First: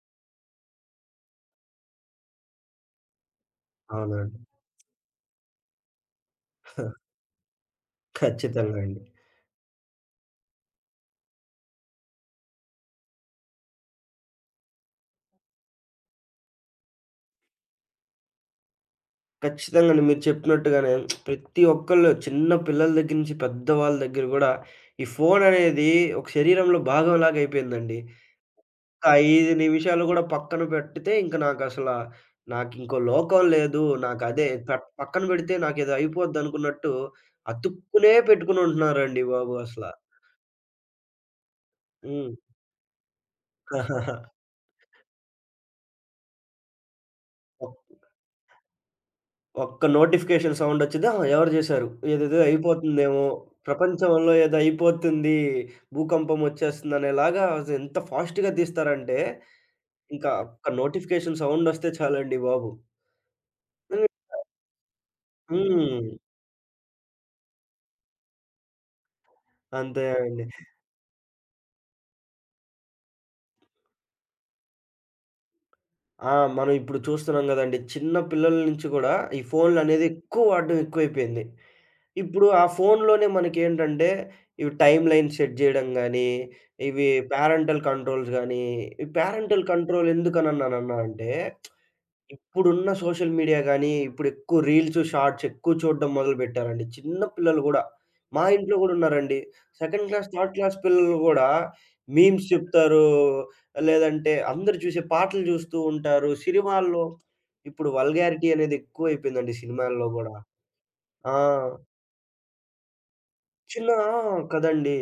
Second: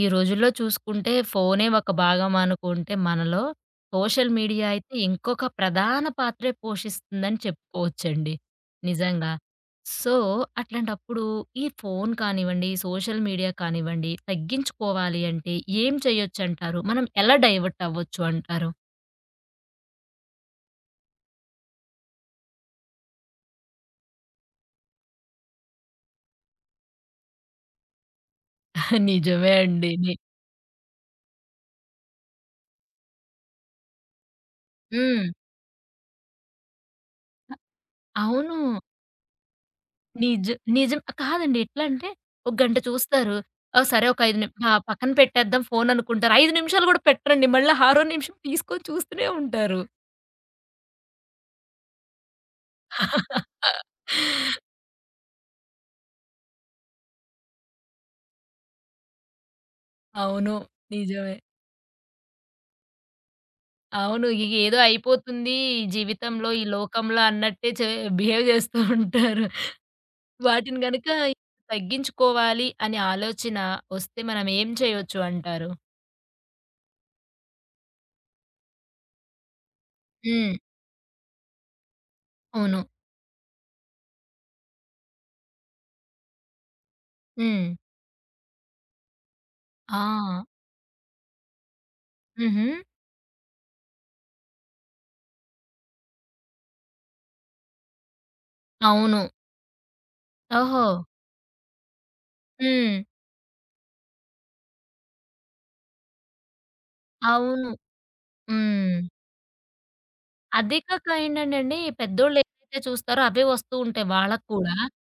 ఈ రోజుల్లో చూసుకుంటే ఫోనే ఒక భాగం అనుకుంటే మనలో, సోషల్ అవునండి. మీడియా అయితే ఇంకొక ప్రధాన పాత్రే పోషిస్తుందని చెప్పుకోవచ్చండి. ఖచ్చితంగా అండి. నిజంగా. సో, అట్లాంటప్పుడు ఈ ఫోను కానివ్వండి, సోషల్ మీడియా కానివ్వండి తగ్గించుకోవాలి అంటే ఏం చేయొచ్చంటారు? మనం ఎలా డైవర్ట్ అవ్వచ్చు అంటారు? ఖచ్చితంగానే మీరు చెప్పినట్టుగానే ప్రతి ఒక్కళ్ళు చిన్న పిల్లల దగ్గర నుంచి పెద్దవాళ్ళ దగ్గర గూడా ఈ ఫోననేది ఒక శరీరంలో భాగంలాగా అయిపోయిందండి. ఒక నిజమే 5 అండి. నిమిషాలు గూడా పక్కన పెట్టితే ఇంక నాకసలా నాకింకో లోకం లేదు. నాకదే పక్కన హ్మ్. పెడితే నాకేదో అయిపోద్దనుకున్నట్టు అతుక్కునే అవును. పెట్టుకునుంటున్నారండి బాబు అసల. నిజ నిజం. కాదండి. ఎట్లా అంటే హ్మ్. ఒక గంట చూస్తారు. ఆ! సరే ఒక 5 ఆ! పక్కన పెట్టేద్దాం ఫోను అనుకుంటారు. 5 నిమిషాలు గూడా పెట్టరండి. మళ్ళా ఆరో నిమిషం తీసుకొని చూస్తూనే ఉంటారు. ఒక్క నోటిఫికేషన్ సౌండొచ్చిద్ది. ఆహా! ఎవరు జేశారు? ఏదేదో అయిపోతుందేమో, ప్రపంచంలో ఏదో అయిపోతుంది, భూకంపం ఒచ్చేస్తుందనేలాగా ఎంత ఫాస్ట్‌గా తీస్తారంటే, ఇంకా అవును. ఒక్క నిజమే. నోటిఫికేషన్ సౌండొస్తే చాలండి బాబు. అవును. ఏదో అయిపోతుంది ఈ హ్మ్. జీవితంలో, ఈ లోకంలో అన్నట్టే బిహేవ్ చేస్తూ ఉంటారు. అంతే అండి. వాటిని గనక తగ్గించుకోవాలి అనే ఆలోచన వస్తే మనం ఏం చేయొచ్చు అంటారు? ఆ! మనం ఇప్పుడు చూస్తున్నాం గదండీ. చిన్న పిల్లల నుంచి గూడా ఈ ఫోన్‌లనేది ఎక్కువ హ్మ్. వాడడం ఎక్కువైపోయింది. ఇప్పుడు ఆ అవును. ఫోన్‌లోనే మనకేంటంటే, ఇవి టైమ్ లైన్ సెట్ జేయడం గానీ, ఇవి హ్మ్. పేరెంటల్ కంట్రోల్స్ గానీ, ఈ పేరెంటల్ కంట్రోల్ ఆ! ఎందుకనన్నానన్నా అంటే హుహు. ఇప్పుడున్న సోషల్ మీడియా గానీ, ఇప్పుడెక్కువ రీల్స్, షార్ట్స్ ఎక్కువ చూడడం మొదలుపెట్టారండి. చిన్న పిల్లలు గూడా. మా ఇంట్లో గూడా అవును. ఉన్నారండి. సెకండ్ క్లాస్, థర్డ్ క్లాస్ ఓహో! పిల్లలు గూడా మీమ్స్ హ్మ్. చెప్తారు. లేదంటే అందరూ చూసే పాటలు చూస్తూ ఉంటారు. సినిమాల్లో అవును. ఇప్పుడు వల్గారిటీ అనేది హ్మ్. ఎక్కువైపోయిందండి సినిమాల్లో గూడా. అదే కాక ఆ! ఏంటంటేండి పెద్దోళ్ళు ఏవైతే చూస్తారో అవే వస్తూ చిన్న ఉంటాయి వాళ్ళకి కూడా. కదండీ.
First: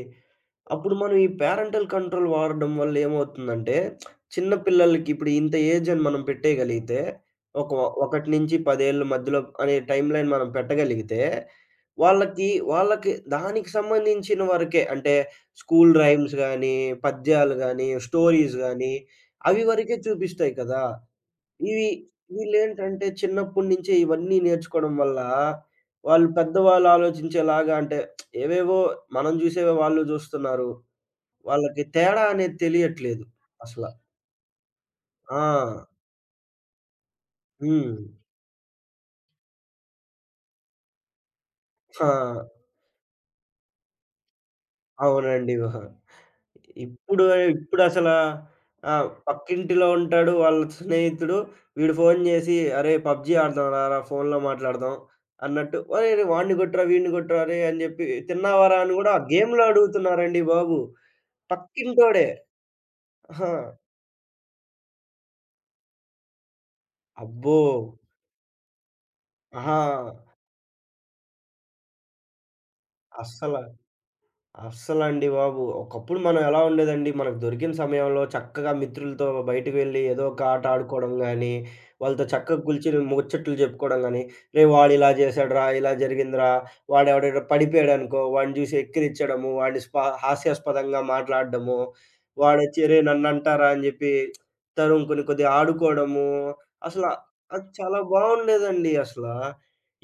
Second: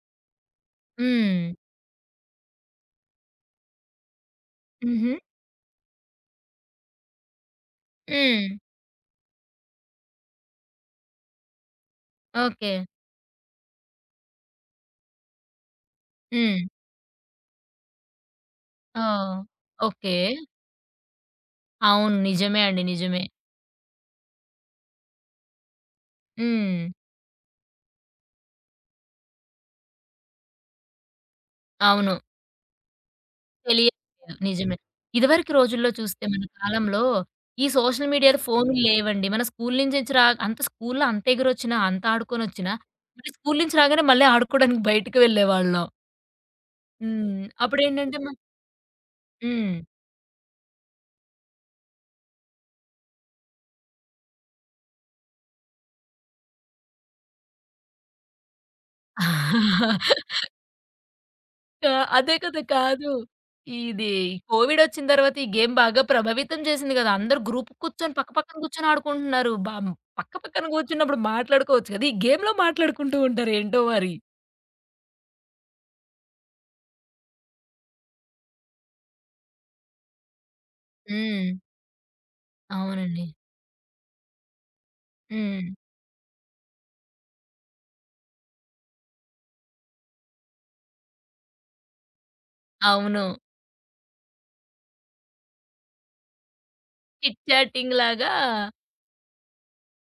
అప్పుడు మనం ఈ హ్మ్. పేరెంటల్ కంట్రోల్ వాడడం వల్ల ఏమవుతుందంటే, చిన్న పిల్లలకి హుహు. ఇప్పుడు ఇంత ఏజ్ అని మనం పెట్టేయగలిగితే, ఒక హ్మ్. 1-10 ఏళ్ల మధ్యలో అనే టైమ్‌లైన్ మనం పెట్టగలిగితే, వాళ్ళకి ఓకే. వాళ్ళకి దానికి సంబంధించిన వరకే అంటే స్కూల్ రైమ్స్ హ్మ్. గానీ, పద్యాలు గానీ, స్టోరీస్ గానీ, ఓహ్! అవి వరకే ఓకే. చూపిస్తాయి కదా! ఇవి అవును. నిజమే అండి. వీళ్ళేంటంటే నిజమే. చిన్నప్పటి నుంచే ఇవన్నీ నేర్చుకోవడం వల్ల, వాళ్ళు పెద్దవాళ్ళు హ్మ్. ఆలోచించేలాగా అంటే ఏవేవో మనం చూసేవే వాళ్ళు చూస్తున్నారు. వాళ్ళకి అవును. తేడా అనేది తెలియట్లేదు అసల. తెలియట్లేదు. నిజమే. ఆ! ఇదివరకు రోజుల్లో చూస్తే మన కాలంలో ఈ హ్మ్. సోషల్ మీడియాలు, ఫోన్లు లేవండి. మన స్కూలు నుంచి నుంచి రా అంత స్కూలులో అంత ఎగిరొచ్చినా, అంత ఆ! ఆడుకొనొచ్చినా మళ్ళీ స్కూలు నుంచి రాగానే మళ్ళీ ఆడుకోవడానికి బయటికి అవునండి. ఓహ్! వెళ్ళేవాళ్ళం. ఇప్పుడు హ్మ్. ఇప్పుడసలా అప్పుడేంటంటే మ ఆ! హ్మ్. పక్కింటిలో ఉంటాడు వాళ్ళ స్నేహితుడు. వీడు ఫోను జేసి, "అరేయ్! పబ్‌జీ ఆడదాం రారా ఫోనులో మాట్లాడదాం" అన్నట్టు, "ఒరేయ్! రేయ్! వాడిని కొట్టురా, వీడిని కొట్టురా అరేయ్!" అని జెప్పి, "తిన్నావారా?" అని గూడా గేమ్‌లో అడుగుతున్నారండి బాబు. కా పక్కింటోడే. అదే కదా! కాదు. ఆ! ఇది కోవిడొచ్చిన తర్వాత ఈ గేమ్ బాగా ప్రభావితం చేసింది కదా! అందరూ అబ్బో! గ్రూప్ కూర్చొని పక్క పక్కన కూర్చొని ఆడుకుంటున్నారు. పక్క ఆ! పక్కన కూర్చున్నప్పుడు మాట్లాడుకోవచ్చు కదా! ఈ గేమ్‌లో మాట్లాడుకుంటూ ఉంటారు అస్సల ఏంటో మరి. అస్సలండి బాబు! ఒకప్పుడు మనం ఎలా ఉండేదండి, మనకు దొరికిన సమయంలో చక్కగా మిత్రులతో బయటకు వెళ్లి ఏదో ఒక ఆట ఆడుకోవడం హ్మ్. గానీ, వాళ్ళతో చక్కగా కూర్చొని అవునండి. ముచ్చట్లు చెప్పుకోవడం గానీ, "రేయ్! వాడిలా చేశాడురా, హ్మ్. ఇలా జరిగిందిరా, వాడెవడో పడిపోయాడనుకో, వాడిని చూసి ఎక్కిరించడము, వాడిని హాస్యాస్పదంగా మాట్లాడడము, వాడొచ్చి "రేయ్! అవును. నన్నంటారా" అని చెప్పి తరుముకొని కొద్దిగా ఆడుకోవడము. అసల చిట్ అది చాటింగ్ చాలా లాగా. బాగుండేదండి అసల.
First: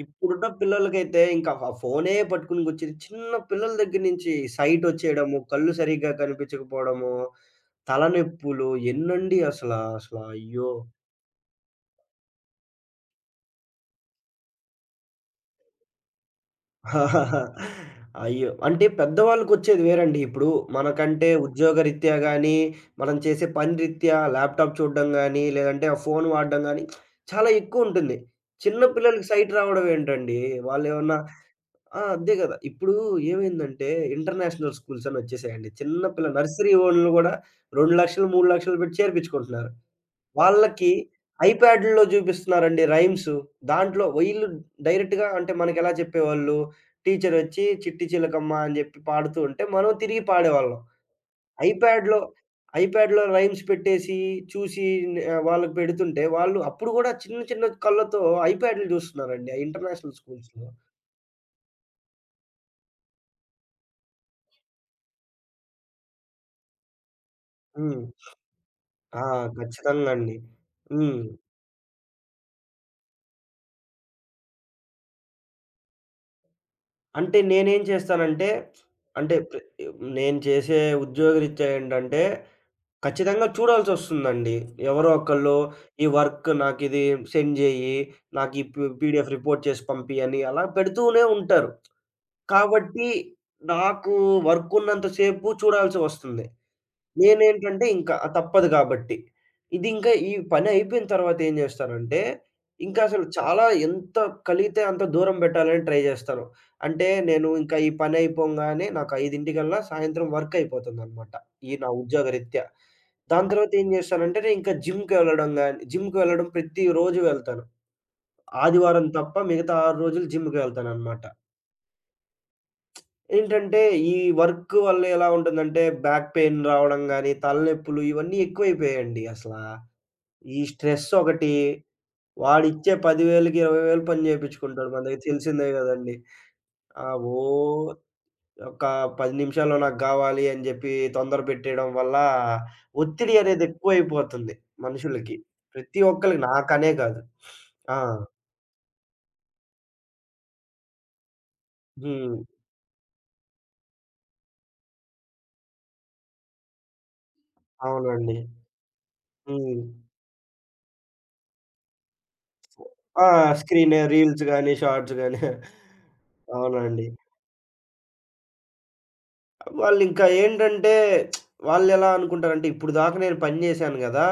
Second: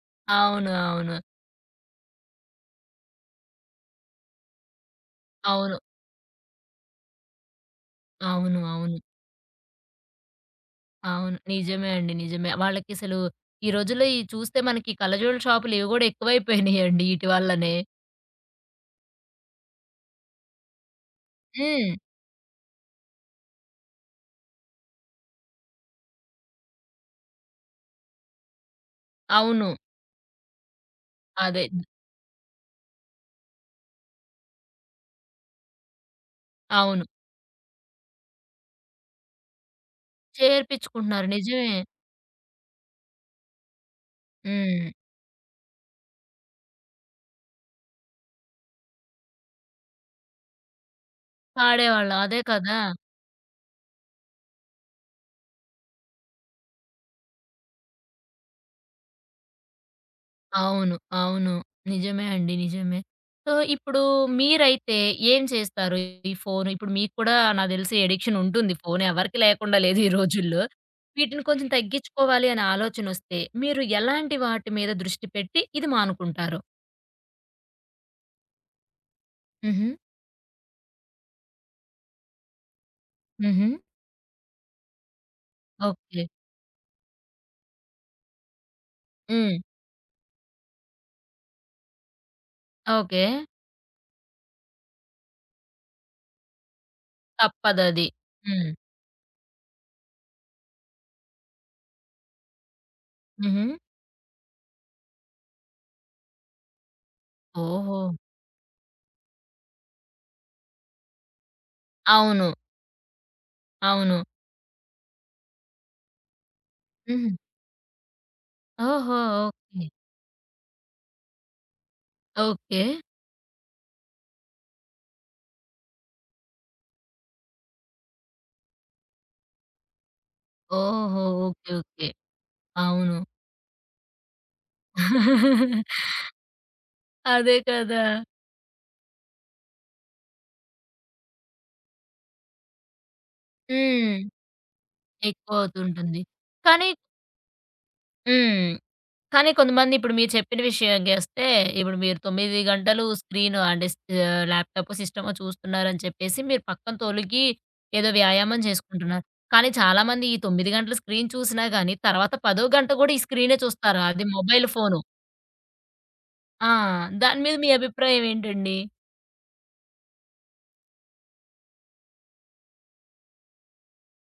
ఇప్పుడున్న అవును. అవును. పిల్లలకైతే ఇంకా ఆ ఫోనే పట్టుకొని కూర్చుని చిన్న పిల్లల దగ్గర నుంచి సైట్ వచ్చేయడము, కళ్ళు అవును. సరిగ్గా కనిపించకపోవడము, అవును. తలనొప్పులు అవును. ఎన్నండి అసల. అసల అయ్యో! అవును. నిజమే అండి. నిజమే. వాళ్ళకసలు ఈ రోజుల్లో ఇయి చూస్తే మనకి కళ్ళజోళ్ళ షాపులు ఇవి గూడా ఎక్కువైపోయినాయండి ఈటి వల్లనే. అయ్యో! అంటే పెద్దవాళ్ళకొచ్చేది వేరండి. ఇప్పుడు మనకంటే హ్మ్. ఉద్యోగరీత్యా గాని, మనం చేసే పని రీత్యా ల్యాప్‌టాప్ చూడడం గాని, లేదంటే ఆ ఫోన్ వాడడం గాని చాలా ఎక్కువుంటుంది. చిన్న పిల్లలకి సైట్ అవును. రావడం ఏంటండి? వాళ్ళేమన్నా అదే. ఆ! అదే గదా! ఇప్పుడు ఏమైందంటే ఇంటర్నేషనల్ స్కూల్స్ అని వచ్చేసాయండి. చిన్న పిల్ల నర్సరీ అవును. వోళ్ళు గూడా 2,00,000 3,00,000 పెట్టి చేర్పించుకుంటున్నారు. వాళ్ళకి చేర్పించుకుంటున్నారు. నిజమే. ఐప్యాడ్‌ల్లో జూపిస్తున్నారండి రైమ్స్. దాంట్లో వీళ్ళు హ్మ్. డైరెక్ట్‌గా అంటే మనకెలా చెప్పేవాళ్ళు, టీచరొచ్చి చిట్టి చిలకమ్మ అని జెప్పి పాడుతూ ఉంటే, మనం తిరిగి పాడేవాళ్ళం. పాడేవాళ్ళం. ఐప్యాడ్‌లో అదే కదా! ఐప్యాడ్‌లో రైమ్స్ పెట్టేసి చూసి వాళ్ళకి పెడుతుంటే, వాళ్ళు అప్పుడు గూడా చిన్న చిన్న కళ్ళతో ఐప్యాడ్‌లు జూస్తున్నారండి ఆ ఇంటర్నేషనల్ స్కూల్స్‌లో. అవును. అవును. నిజమే అండి. నిజమే. సో, ఇప్పుడు మీరైతే ఏం చేస్తారు? ఈ ఫోను ఇప్పుడు మీకు కూడా నాకు తెలిసి హ్మ్. అడిక్షన్ ఉంటుంది. ఫోను ఆ! ఎవరికీ లేకుండా లేదు ఈ ఖచ్చితంగా అండి. రోజుల్లో. హ్మ్. వీటిని కొంచెం తగ్గించుకోవాలి అనే ఆలోచనొస్తే మీరు ఎలాంటి వాటి మీద దృష్టి పెట్టి ఇది మానుకుంటారు? అంటే నేనేం చేస్తానంటే, అంటే ప్ర హుహు. నేను చేసే ఉద్యోగరీత్యా ఏంటంటే, ఖచ్చితంగా హుహు. చూడాల్సొస్తుందండి. ఎవరో ఒకళ్ళు ఈ ఓకే. వర్క్ నాకిది సెండ్ జేయి, నాకు ఈ పీడీఎఫ్ హ్మ్. రిపోర్ట్ చేసి పంపియని అలా పెడుతూనే ఉంటారు. కాబట్టి ఓకే. నాకు వర్క్ ఉన్నంత సేపు చూడాల్సి వస్తుంది. నేనేంటంటే తప్పదది. ఇంకా తప్పదు హ్మ్. కాబట్టి. ఇది ఇంకా ఈ పని అయిపోయిన తర్వాత ఏం చేస్తానంటే, ఇంకా అసలు హుహు. చాలా ఎంత కలిగితే అంత దూరం పెట్టాలని ట్రై చేస్తాను. అంటే నేను ఇంకా ఈ ఓహో! పని అయిపోంగానే నాకు 5:00కల్లా సాయంత్రం వర్క్ అయిపోతుందన్నమాట. ఈ నా అవును. ఉద్యోగరీత్యా. దాని తర్వాత ఏం అవును. చేస్తానంటే నేను ఇంకా జిమ్‌కి వెళ్ళడం ప్రతిరోజు హుహు. వెళ్తాను. ఆదివారం ఓహో! తప్ప మిగతా ఓకే. 6 రోజులు జిమ్‌కి వెళ్తానన్నమాట. ఓకే. ఏంటంటే, ఈ వర్క్ వల్ల ఎలా ఉంటుందంటే, బ్యాక్ పెయిన్ రావడం గానీ, తలనొప్పులు ఇవన్నీ ఎక్కువైపోయాయండి అసలా. ఈ స్ట్రెస్ ఓహో! ఒకటి, ఓకే. ఓకే. వాడిచ్చే అవును. 10,000కి, 20,000 పని చేపిచ్చుకుంటాడు. మన దగ్గర తెలిసిందే గదండీ! ఆహ్, ఓ అదే కదా! ఒక 10 నిమిషాల్లో నాకు గావాలి అని జెప్పి తొందర పెట్టేయడం వల్ల, ఒత్తిడి అనేది హ్మ్. ఎక్కువైపోతుంది మనుషులకి. ప్రతి ఎక్కువవుతుంటుంది. ఒక్కళ్ళకి కానీ నాకనే కాదు. ఆ! హ్మ్. కానీ కొంతమంది ఇప్పుడు మీరు చెప్పిన విషయం చేస్తే, ఇప్పుడు మీరు హ్మ్. 9 గంటలు స్క్రీను అంటే ఆహ్, ల్యాప్‌టాపో సిస్టమో చూస్తున్నారని చెప్పేసి మీరు పక్కన తొలగి ఏదో అవునండి. వ్యాయామం చేసుకుంటున్నారు. కానీ హ్మ్. చాలామంది ఈ 9 గంటలు స్క్రీన్ చూసినా గాని, తర్వాత 10 గంట కూడా ఈ ఆ! స్క్రీనే చూస్తారు. స్క్రీనే అది రీల్స్ మొబైల్ గాని, ఫోను. షార్ట్స్ గాని. ఆ! అవునండి. దాని మీద మీ అభిప్రాయం ఏంటండి? వాళ్ళింకా ఏంటంటే వాళ్ళెలా అనుకుంటారంటే ఇప్పుడు దాకా నేను పని జేశాను గదా!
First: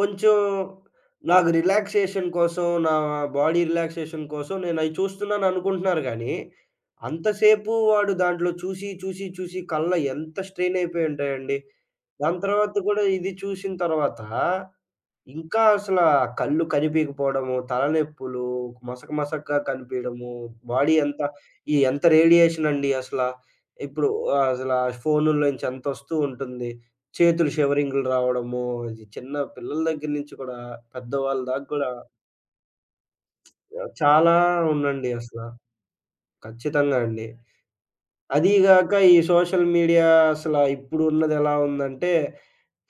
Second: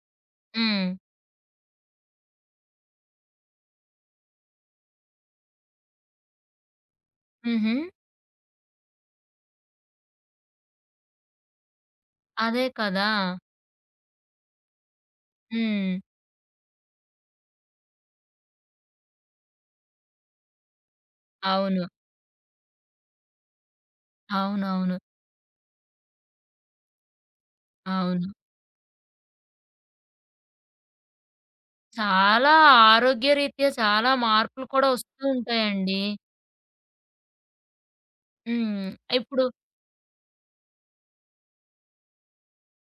కొంచెం హ్మ్. నాకు రిలాక్సేషన్ కోసం, నా బాడీ రిలాక్సేషన్ కోసం నేనయి చూస్తున్నాను అనుకుంటున్నారు గానీ, అంతసేపు హుహు. వాడు దాంట్లో చూసి కళ్ళు ఎంత స్ట్రెయిన్ అయిపోయి ఉంటాయండి. దాని అదే తర్వాత గూడా కదా! ఇది చూసిన తర్వాత ఇంకా హ్మ్. అసల కళ్ళు కనిపీయకపోవడము, తలనొప్పులు, మసక మసకగా కనిపీయడము, బాడీ అంతా ఈ అవును. ఎంత రేడియేషనండి అసల. ఇప్పుడు ఆహ్, అసల అవునవును. ఫోనుల్లో నుంచి అంతొస్తూ ఉంటుంది. చేతులు షివరింగులు అవును. రావడము, ఇది చిన్న పిల్లల దగ్గర నుంచి కూడా పెద్దవాళ్ళ దాకా కూడా చాలా ఆరోగ్యరీత్యా చాలా చాలా మార్పులు కూడా ఉందండి వస్తూ అసల. ఉంటాయండి. ఖచ్చితంగా అండి. అదీ హ్మ్. గాక ఈ ఇప్పుడు సోషల్ మీడియా అసల ఇప్పుడు ఉన్నదెలా ఉందంటే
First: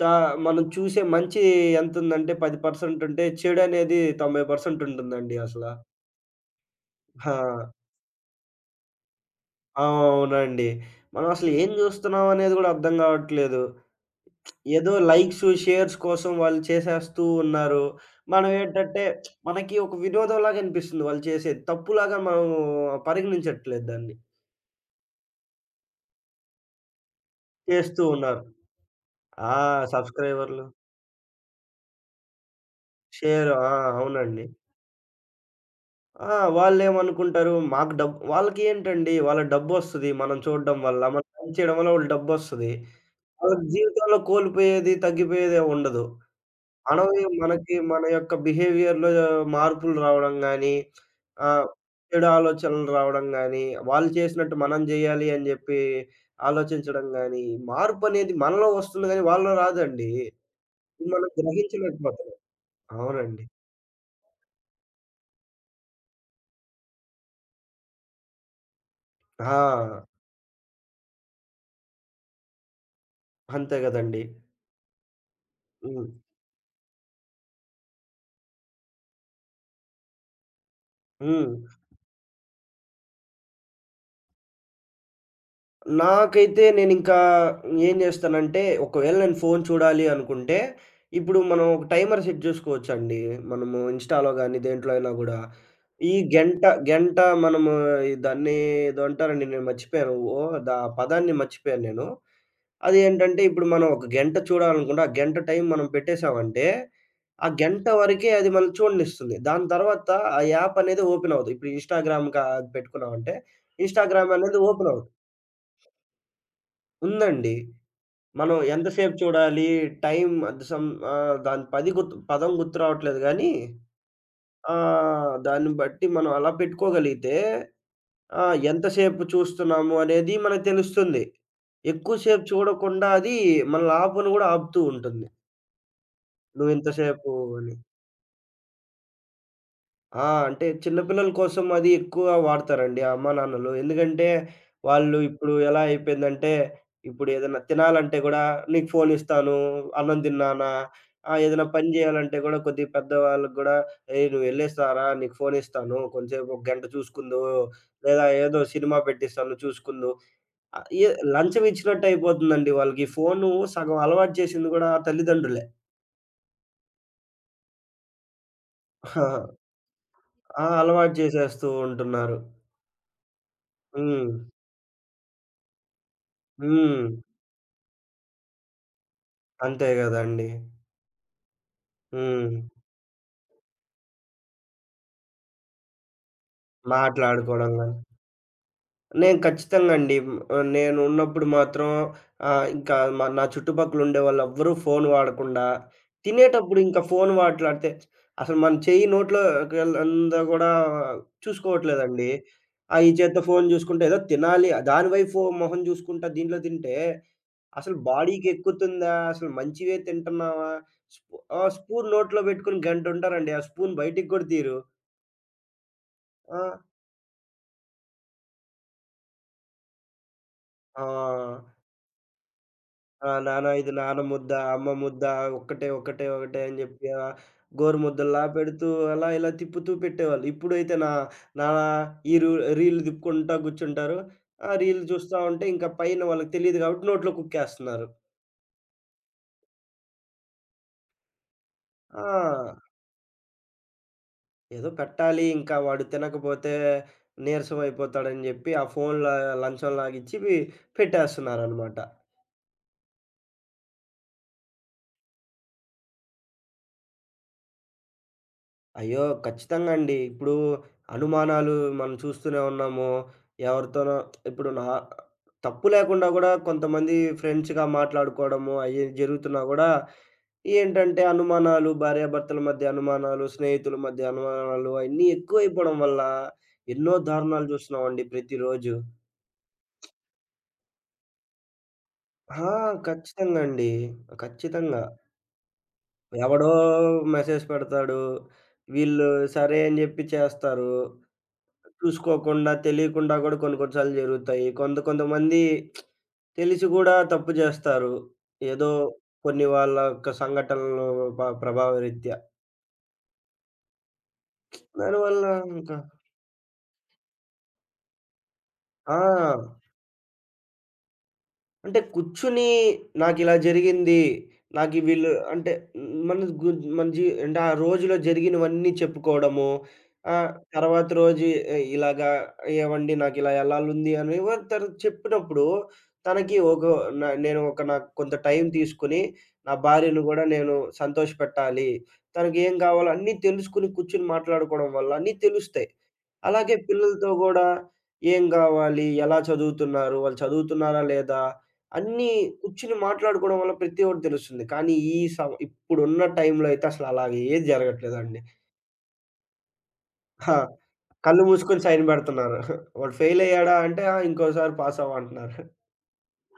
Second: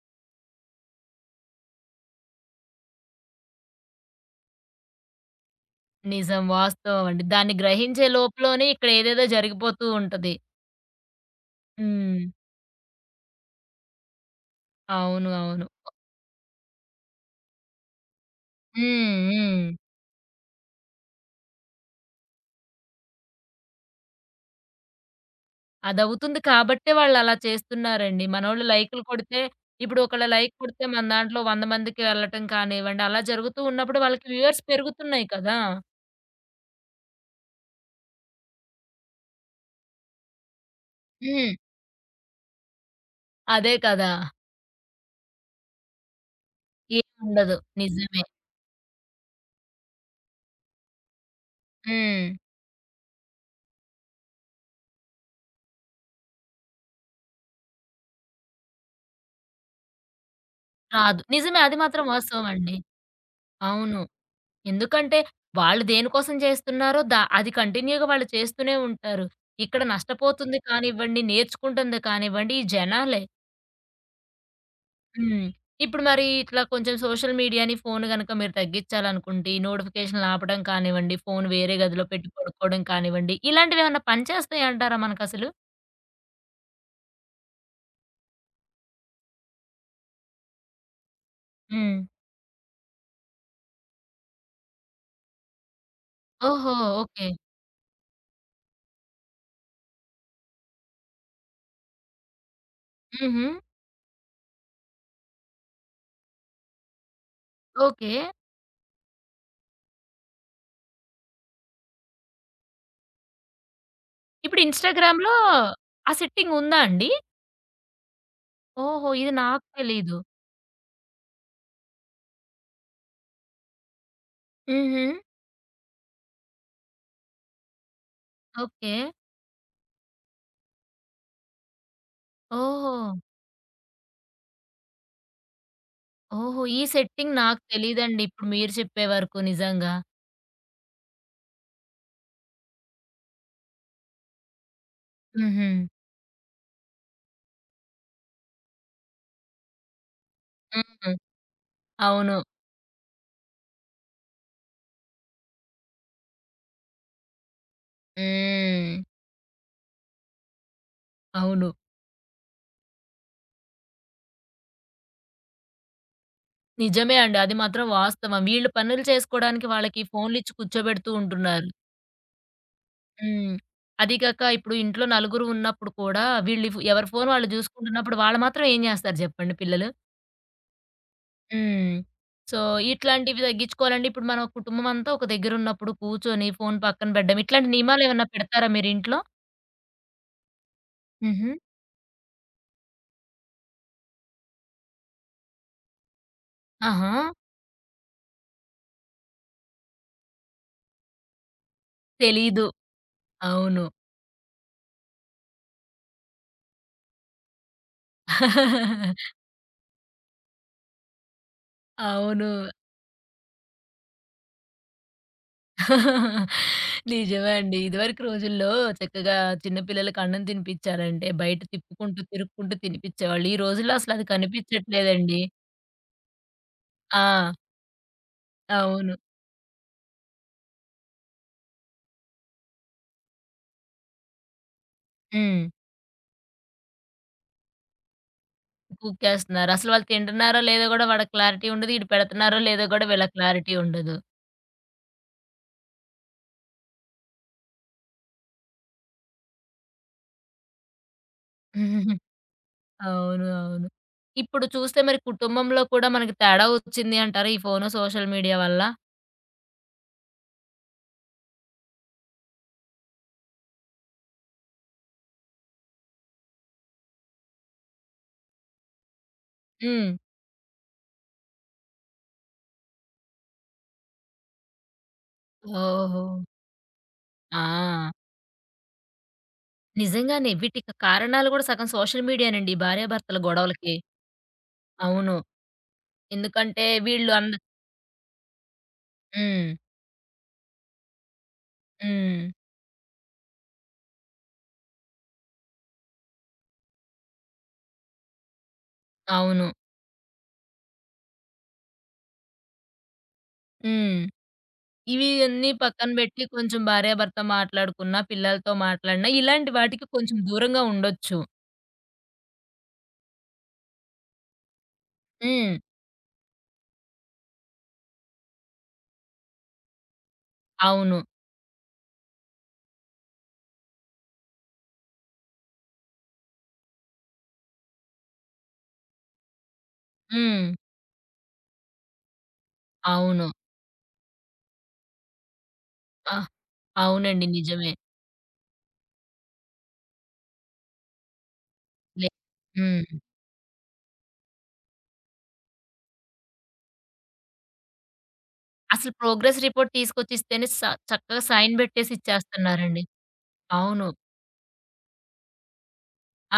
తా మనం చూసే మంచి ఎంతుందంటే 10% ఉంటే, చెడనేది 90% ఉంటుందండి అసల. నిజం. వాస్తవం అండి. ఆ! దాన్ని గ్రహించే లోపులోనే ఇక్కడ ఏదేదో జరిగిపోతూ ఉంటది. అవునండి. మనం అసలు ఏం హ్మ్. జూస్తున్నాం అనేది గూడా అర్థం గావట్లేదు. ఏదో అవును. లైక్స్, అవును. షేర్స్ కోసం వాళ్ళు చేసేస్తూ ఉన్నారు. మనం ఏంటంటే, హ్మ్. మనకి హ్మ్. ఒక వినోదంలాగా అనిపిస్తుంది వాళ్ళు చేసేది. తప్పులాగా మనం పరిగణించట్లేదు దాన్ని. అదవుతుంది కాబట్టే వాళ్ళలా చేస్తూ చేస్తున్నారండి. ఉన్నారు. మనోళ్ళు లైకులు కొడితే ఆ! ఇప్పుడు ఒకళ్ళ లైక్ సబ్స్క్రైబర్లు, కొడితే మన దాంట్లో 100 మందికి వెళ్ళటం కానివ్వండి, అలా షేర్ జరుగుతూ ఆ! ఉన్నప్పుడు వాళ్ళకి అవునండి. వ్యూవర్స్ పెరుగుతున్నాయి కదా! ఆ! వాళ్ళేమనుకుంటారు మాకు డబ్ వాళ్ళకేంటండి వాళ్ళ డబ్బొస్తది. మనం చూడడం వల్ల, మనం హ్మ్. పని చేయడం వల్ల వాళ్ళకి డబ్బొస్తది. వాళ్ళకి అదే కదా! జీవితంలో కోల్పోయేది, తగ్గిపోయేది ఉండదు. మనమే ఏముండదు. మనకి మన నిజమే. యొక్క బిహేవియర్‌లో మార్పులు రావడం గానీ, ఆహ్, చెడు హ్మ్. ఆలోచనలు రావడం గానీ, వాళ్ళు చేసినట్టు మనం జేయాలి అని జెప్పి ఆలోచించడం గానీ, మార్పనేది మనలో వస్తుంది గానీ వాళ్ళలో రాదండి. ఇది రాదు. మనం నిజమే. అది మాత్రం గ్రహించలేకపోతున్నాం. వాస్తవమండి. అవునండి. అవును. ఎందుకంటే వాళ్ళు దేనికోసం చేస్తున్నారో అది కంటిన్యూ‌గా వాళ్ళు చేస్తూనే ఉంటారు. ఇక్కడ ఆ! నష్టపోతుంది కానివ్వండి, నేర్చుకుంటుంది కానివ్వండి ఈ జనాలే. అంతే గదండీ. హ్మ్. ఇప్పుడు హ్మ్. మరి ఇట్లా కొంచెం సోషల్ మీడియాని, ఫోను గనక మీరు తగ్గించాలనుకుంటే ఈ నోటిఫికేషన్‌లు ఆపడం కానివ్వండి, ఫోను వేరే హ్మ్. గదిలో పెట్టి పడుకోవడం కానివ్వండి, ఇలాంటివేమన్నా పనిచేస్తాయంటారా మనకసలు? నాకైతే నేనింకా ఏం జేస్తానంటే, ఒకవేళ నేను ఫోను చూడాలి అనుకుంటే, ఇప్పుడు మనం ఒక హ్మ్. టైమర్ సెట్ జేసుకోవచ్చండి. మనము ఇన్‌స్టాలో గాని, దేంట్లో అయినా గూడా. ఈ గంట, ఓహో! గంట ఓకే. మనము ఈ దాన్ని ఏదో అంటారండి. నేను మర్చిపోయాను. ఓహ్! పదాన్ని మర్చిపోయాను నేను. అదేంటంటే, హుహు. ఇప్పుడు మనం ఒక గంట చూడాలనుకుంటే, ఆ గంట టైం మనం పెట్టేసామంటే, ఆ గంట ఓకే. వరకే అది మనల్ని చూడనిస్తుంది. దాని తర్వాత ఆ యాప్ అనేది ఓపెన్ అవ్వదు. ఇప్పుడు ఇన్‌స్టాగ్రామ్ కా పెట్టుకున్నామంటే, ఇన్‌స్టాగ్రామ్ ఇప్పుడు అనేది ఓపెన్ అవ్వదు. ఇన్‌స్టాగ్రామ్‌లో ఆ సెట్టింగ్ ఉందా అండి? ఉందండి. మనం ఓహో! ఎంతసేపు ఇది నాకు చూడాలి, తెలీదు. టైమ్ అది సమ్ ఆహ్, దాని పది గుర్తు పదం గుర్తు రావట్లేదు గానీ, హుహు. దాన్ని బట్టి మనం అలా పెట్టుకోగలిగితే ఓకే. ఎంతసేపు చూస్తున్నాము అనేది మనకు తెలుస్తుంది. ఎక్కువసేపు ఓహో! చూడకుండా అది మనల్ని ఆపను గూడా ఆపుతూ ఉంటుంది. ఓహో! ఈ నువ్వింతసేపు సెట్టింగ్ నాకు అని. తెలీదండి. ఇప్పుడు మీరు చెప్పే వరకు నిజంగా. ఆ! అంటే చిన్న పిల్లల కోసం అది ఎక్కువ వాడతారండి ఆ అమ్మా, నాన్నలు. ఎందుకంటే, వాళ్ళు ఇప్పుడు హుహు. ఎలా అయిపోయిందంటే, ఇప్పుడు ఏదైనా తినాలంటే గూడా, "నీకు ఫోను ఇస్తాను, అన్నం తిను నాన్న." హ్మ్. ఏదైనా పని అవును. జేయాలంటే గూడా, కొద్దిగా పెద్దవాళ్ళకి గూడా, "ఏయ్! నువ్వు ఎళ్ళేసి రారా, నీకు ఫోను ఇస్తాను. కొంసేపు ఒక గంట చూసుకుందువు, లేదా ఏదో హ్మ్. సినిమా పెట్టిస్తాను చూసుకుందువు." ఆహ్, ఏ లంచం అవును. ఇచ్చినట్టు అయిపోతుందండి వాళ్ళకి. ఫోను సగం అలవాటు చేసింది గూడా తల్లిదండ్రులే. నిజమే అండి. అది మాత్రం వాస్తవం. వీళ్ళు పనులు ఆ! చేసుకోవడానికి వాళ్ళకి ఫోన్‌లిచ్చి ఆ! కూర్చోబెడుతూ అలవాటు ఉంటున్నారు. చేసేస్తూ ఉంటున్నారు. హ్మ్. అది హ్మ్. కాక ఇప్పుడు ఇంట్లో నలుగురు ఉన్నప్పుడు కూడా వీళ్ళు హ్మ్. ఎవరి ఫోన్ వాళ్ళు చూసుకుంటున్నప్పుడు వాళ్ళు మాత్రం ఏం చేస్తారు చెప్పండి పిల్లలు? అంతే గదండీ! హ్మ్. హ్మ్. సో, ఇట్లాంటివి తగ్గించుకోవాలంటే ఇప్పుడు మన కుటుంబం అంతా ఒక దగ్గరున్నప్పుడు కూర్చొని ఫోను పక్కన పెట్టడం ఇట్లాంటి మాట్లాడుకోవడం గాని. నియమాలేమన్నా పెడతారా మీరింట్లో? నేను ఖచ్చితంగా అండి. నేను ఉన్నప్పుడు హుహు. మాత్రం ఆహ్, ఇంకా మ నా చుట్టుపక్కల ఉండేవాళ్ళెవ్వరూ ఫోను వాడకుండా, తినేటప్పుడు ఇంకా ఆహా! ఫోను మాట్లాడితే అసలు మన చెయ్యి నోట్లోకెళ్ళందా గూడా చూసుకోవట్లేదండి. తెలీదు. ఆ! ఈ చేత్తో ఫోను అవును. జూసుకుంటే ఏదో తినాలి దాని వైపు మొహం జూసుకుంటా దీంట్లో తింటే అసలు బాడీకెక్కుతుందా? అసలు మంచివే తింటున్నామా? స్పూ ఆ! స్పూన్ నోట్లో అవును. బెట్టుకొని గంటుంటారండి. ఆ స్పూన్ బయటికి గూడా తీయరు. ఆ! నిజమే అండి. ఇదివరకు రోజుల్లో చక్కగా చిన్న పిల్లలకి అన్నం తినిపిచ్చారంటే బయట ఆ! తిప్పుకుంటూ, తిరుక్కుంటూ ఆ! తినిపిచ్చేవాళ్ళు. ఈ రోజుల్లో నాన్న అసలది ముద్ద, అమ్మ ముద్ద కనిపిచ్చట్లేదండి. ఒక్కటే అని జెప్పి ఆ! గోరుముద్దల్లా పెడుతూ అవును. అలా ఇలా తిప్పుతూ పెట్టేవాళ్ళు. ఇప్పుడైతే నా నా ఈ రు రీల్ తిప్పుకుంటా గూర్చుంటారు. ఆ రీల్ చూస్తా హ్మ్. ఉంటే ఇంకా పైన వాళ్ళకి తెలీదు కాబట్టి నోట్లో కుక్కేస్తున్నారు. కుక్కేస్తున్నారు. అసలు వాళ్ళు తింటున్నారో లేదో గూడా వాడికి క్లారిటీ ఉండదు. ఈడు ఆ! పెడుతున్నారో లేదో గూడా వీళ్ళకి క్లారిటీ ఉండదు. ఏదో పెట్టాలి ఇంకా వాడు తినకపోతే నీరసం అయిపోతాడని జెప్పి ఆ ఫోన్‌ల లంచం లాగిచ్చి పెట్టేస్తున్నారనమాట. అవును. అవును. ఇప్పుడు చూస్తే మరి కుటుంబంలో కూడా మనకి తేడా ఒచ్చింది అంటారా ఈ ఫోను, సోషల్ మీడియా వల్ల? అయ్యో! ఖచ్చితంగా అండి. ఇప్పుడు అనుమానాలు మనం చూస్తూనే ఉన్నాము. ఎవరితోనో ఇప్పుడు నా తప్పు లేకుండా గూడా కొంతమంది ఫ్రెండ్స్‌గా మాట్లాడుకోవడము అయ్యి జరుగుతున్నా గూడా హ్మ్. ఏంటంటే అనుమానాలు, భార్యాభర్తల మధ్య అనుమానాలు, స్నేహితుల మధ్య అనుమానాలు అయన్నీ ఎక్కువైపోవడం వల్ల ఓహో! ఎన్నో దారుణాలు ఆ! చూస్తున్నామండి ప్రతిరోజు. నిజంగానే. వీటికి కారణాలు గూడా సగం సోషల్ మీడియా‌నండి. ఆ! ఈ భార్యాభర్తల ఖచ్చితంగా అండి. గొడవలకి. ఖచ్చితంగా. అవును. ఎవడో ఎందుకంటే వీళ్ళు అంద మెసేజ్ పెడతాడు. వీళ్ళు హ్మ్. సరే అని జెప్పి చేస్తారు. హ్మ్. చూసుకోకుండా, తెలియకుండా గూడా కొన్ని కొన్ని సార్లు జరుగుతాయి. కొంతమంది తెలిసి గూడా తప్పు జేస్తారు. ఏదో కొన్ని అవును. వాళ్ళ యొక్క సంఘటనలు ప్రభావ రీత్యా. హ్మ్. ఇవి దానివల్ల అన్నీ ఇంకా పక్కన బెట్టి కొంచెం భార్యాభర్త మాట్లాడుకున్నా, పిల్లలతో ఆ! మాట్లాడినా ఇలాంటి వాటికి కొంచెం దూరంగా ఉండొచ్చు. అంటే కూర్చుని నాకిలా జరిగింది. నాకి వీళ్ళు అంటే హ్మ్. మన గు మన జీ అంటే ఆ రోజులో జరిగినవన్నీ చెప్పుకోవడము. ఆహ్, తర్వాత అవును. రోజు ఎ ఇలాగా ఏవండి నాకిలా యెళ్ళాలుంది అని తను చెప్పినప్పుడు తనకి ఒక న నేను ఒక నాకు కొంత టైం తీసుకొని నా భార్యను గూడా హ్మ్. నేను సంతోషపెట్టాలి. తనకేం గావాలో అన్నీ అవును. తెలుసుకొని కూర్చొని మాట్లాడుకోవడం వల్ల అన్నీ తెలుస్తాయి. ఆ! అలాగే పిల్లలతో అవునండి. గూడా నిజమే. ఏం గావాలి? ఎలా చదువుతున్నారు? వాళ్ళు చదువుతున్నారా లేదా? లే అన్నీ కూర్చొని హ్మ్. మాట్లాడుకోవడం వల్ల ప్రతి ఒకటి తెలుస్తుంది. కానీ ఈ సం ఇప్పుడున్న టైంలో అయితే అసలు అలాగ ఏది జరగట్లేదండి. అసలు ప్రోగ్రెస్ రిపోర్ట్ ఆ! తీసుకొచ్చిస్తేనే చక్కగా కళ్ళు సైన్ మూసుకొని సైన్ బెట్టేసి బెడుతున్నారు. ఇచ్చేస్తున్నారండి. వాడు ఫెయిల్ అయ్యాడా అంటే అవును. ఆ! ఇంకోసారి పాస్ అవ్వు అంటున్నారు.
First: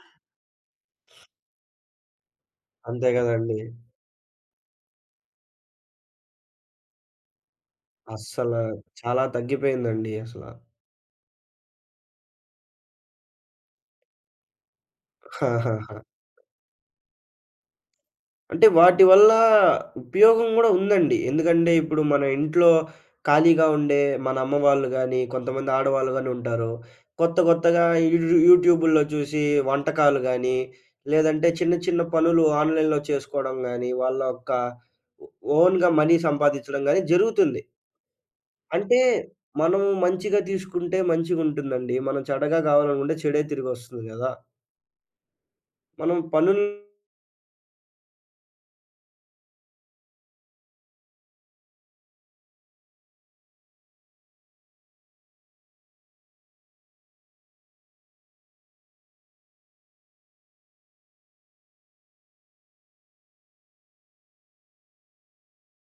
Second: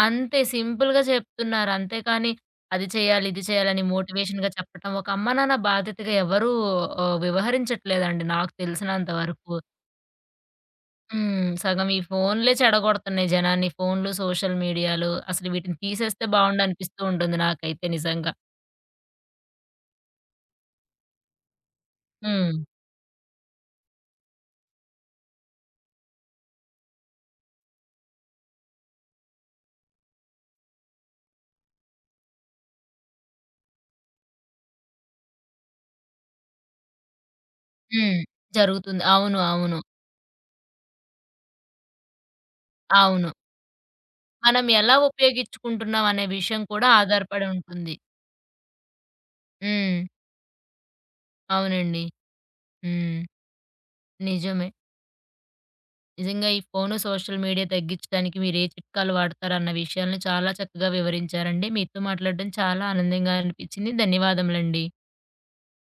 అంతే సింపుల్‌గా చెప్తున్నారు. అంతేకాని అది అంతే చేయాలి, ఇది గదండీ. చేయాలని మోటివేషన్‌గా చెప్పటం, ఒక అమ్మ నాన్న బాధ్యతగా ఎవరు వ్యవహరించట్లేదండి అస్సల నాకు తెలిసినంత చాలా వరకు. తగ్గిపోయిందండి అసల. హ్మ్. సగం ఈ ఫోన్లే చెడగొడుతున్నాయి జనాన్ని. ఫోన్లు, సోషల్ మీడియాలు అసలు వీటిని తీసేస్తే బావుండనిపిస్తూ ఉంటుంది నాకైతే నిజంగా. అంటే వాటి వల్ల ఉపయోగం గూడా ఉందండి. ఎందుకంటే ఇప్పుడు మన హ్మ్. ఇంట్లో ఖాళీగా ఉండే మన అమ్మ వాళ్ళు గాని, కొంతమంది ఆడవాళ్ళు గాని ఉంటారు. కొత్తగా యూ యూట్యూబుల్లో చూసి వంటకాలు గాని, లేదంటే చిన్న చిన్న పనులు ఆన్‌లైన్‌లో చేసుకోవడం గాని, వాళ్ళ యొక్క ఓ ఓన్‌గా మనీ సంపాదించడం గాని జరుగుతుంది. హ్మ్. అంటే జరుగుతుంది. అవును. అవును. మనం మంచిగా తీసుకుంటే మంచిగుంటుందండి. మనం చెడగా కావాలనుకుంటే అవును. చెడే తిరిగొస్తుంది గదా! మనం ఎలా ఉపయోగించుకుంటున్నాం మనం అనే విషయం పనులు కూడా ఆధారపడి ఉంటుంది. హ్మ్. అవునండి. హ్మ్. నిజమే. నిజంగా ఈ ఫోను, సోషల్ మీడియా తగ్గించడానికి మీరే చిట్కాలు వాడతారన్న విషయాలను చాలా చక్కగా వివరించారండి. మీతో మాట్లాడడం చాలా ఆనందంగా అనిపించింది. ధన్యవాదములండి.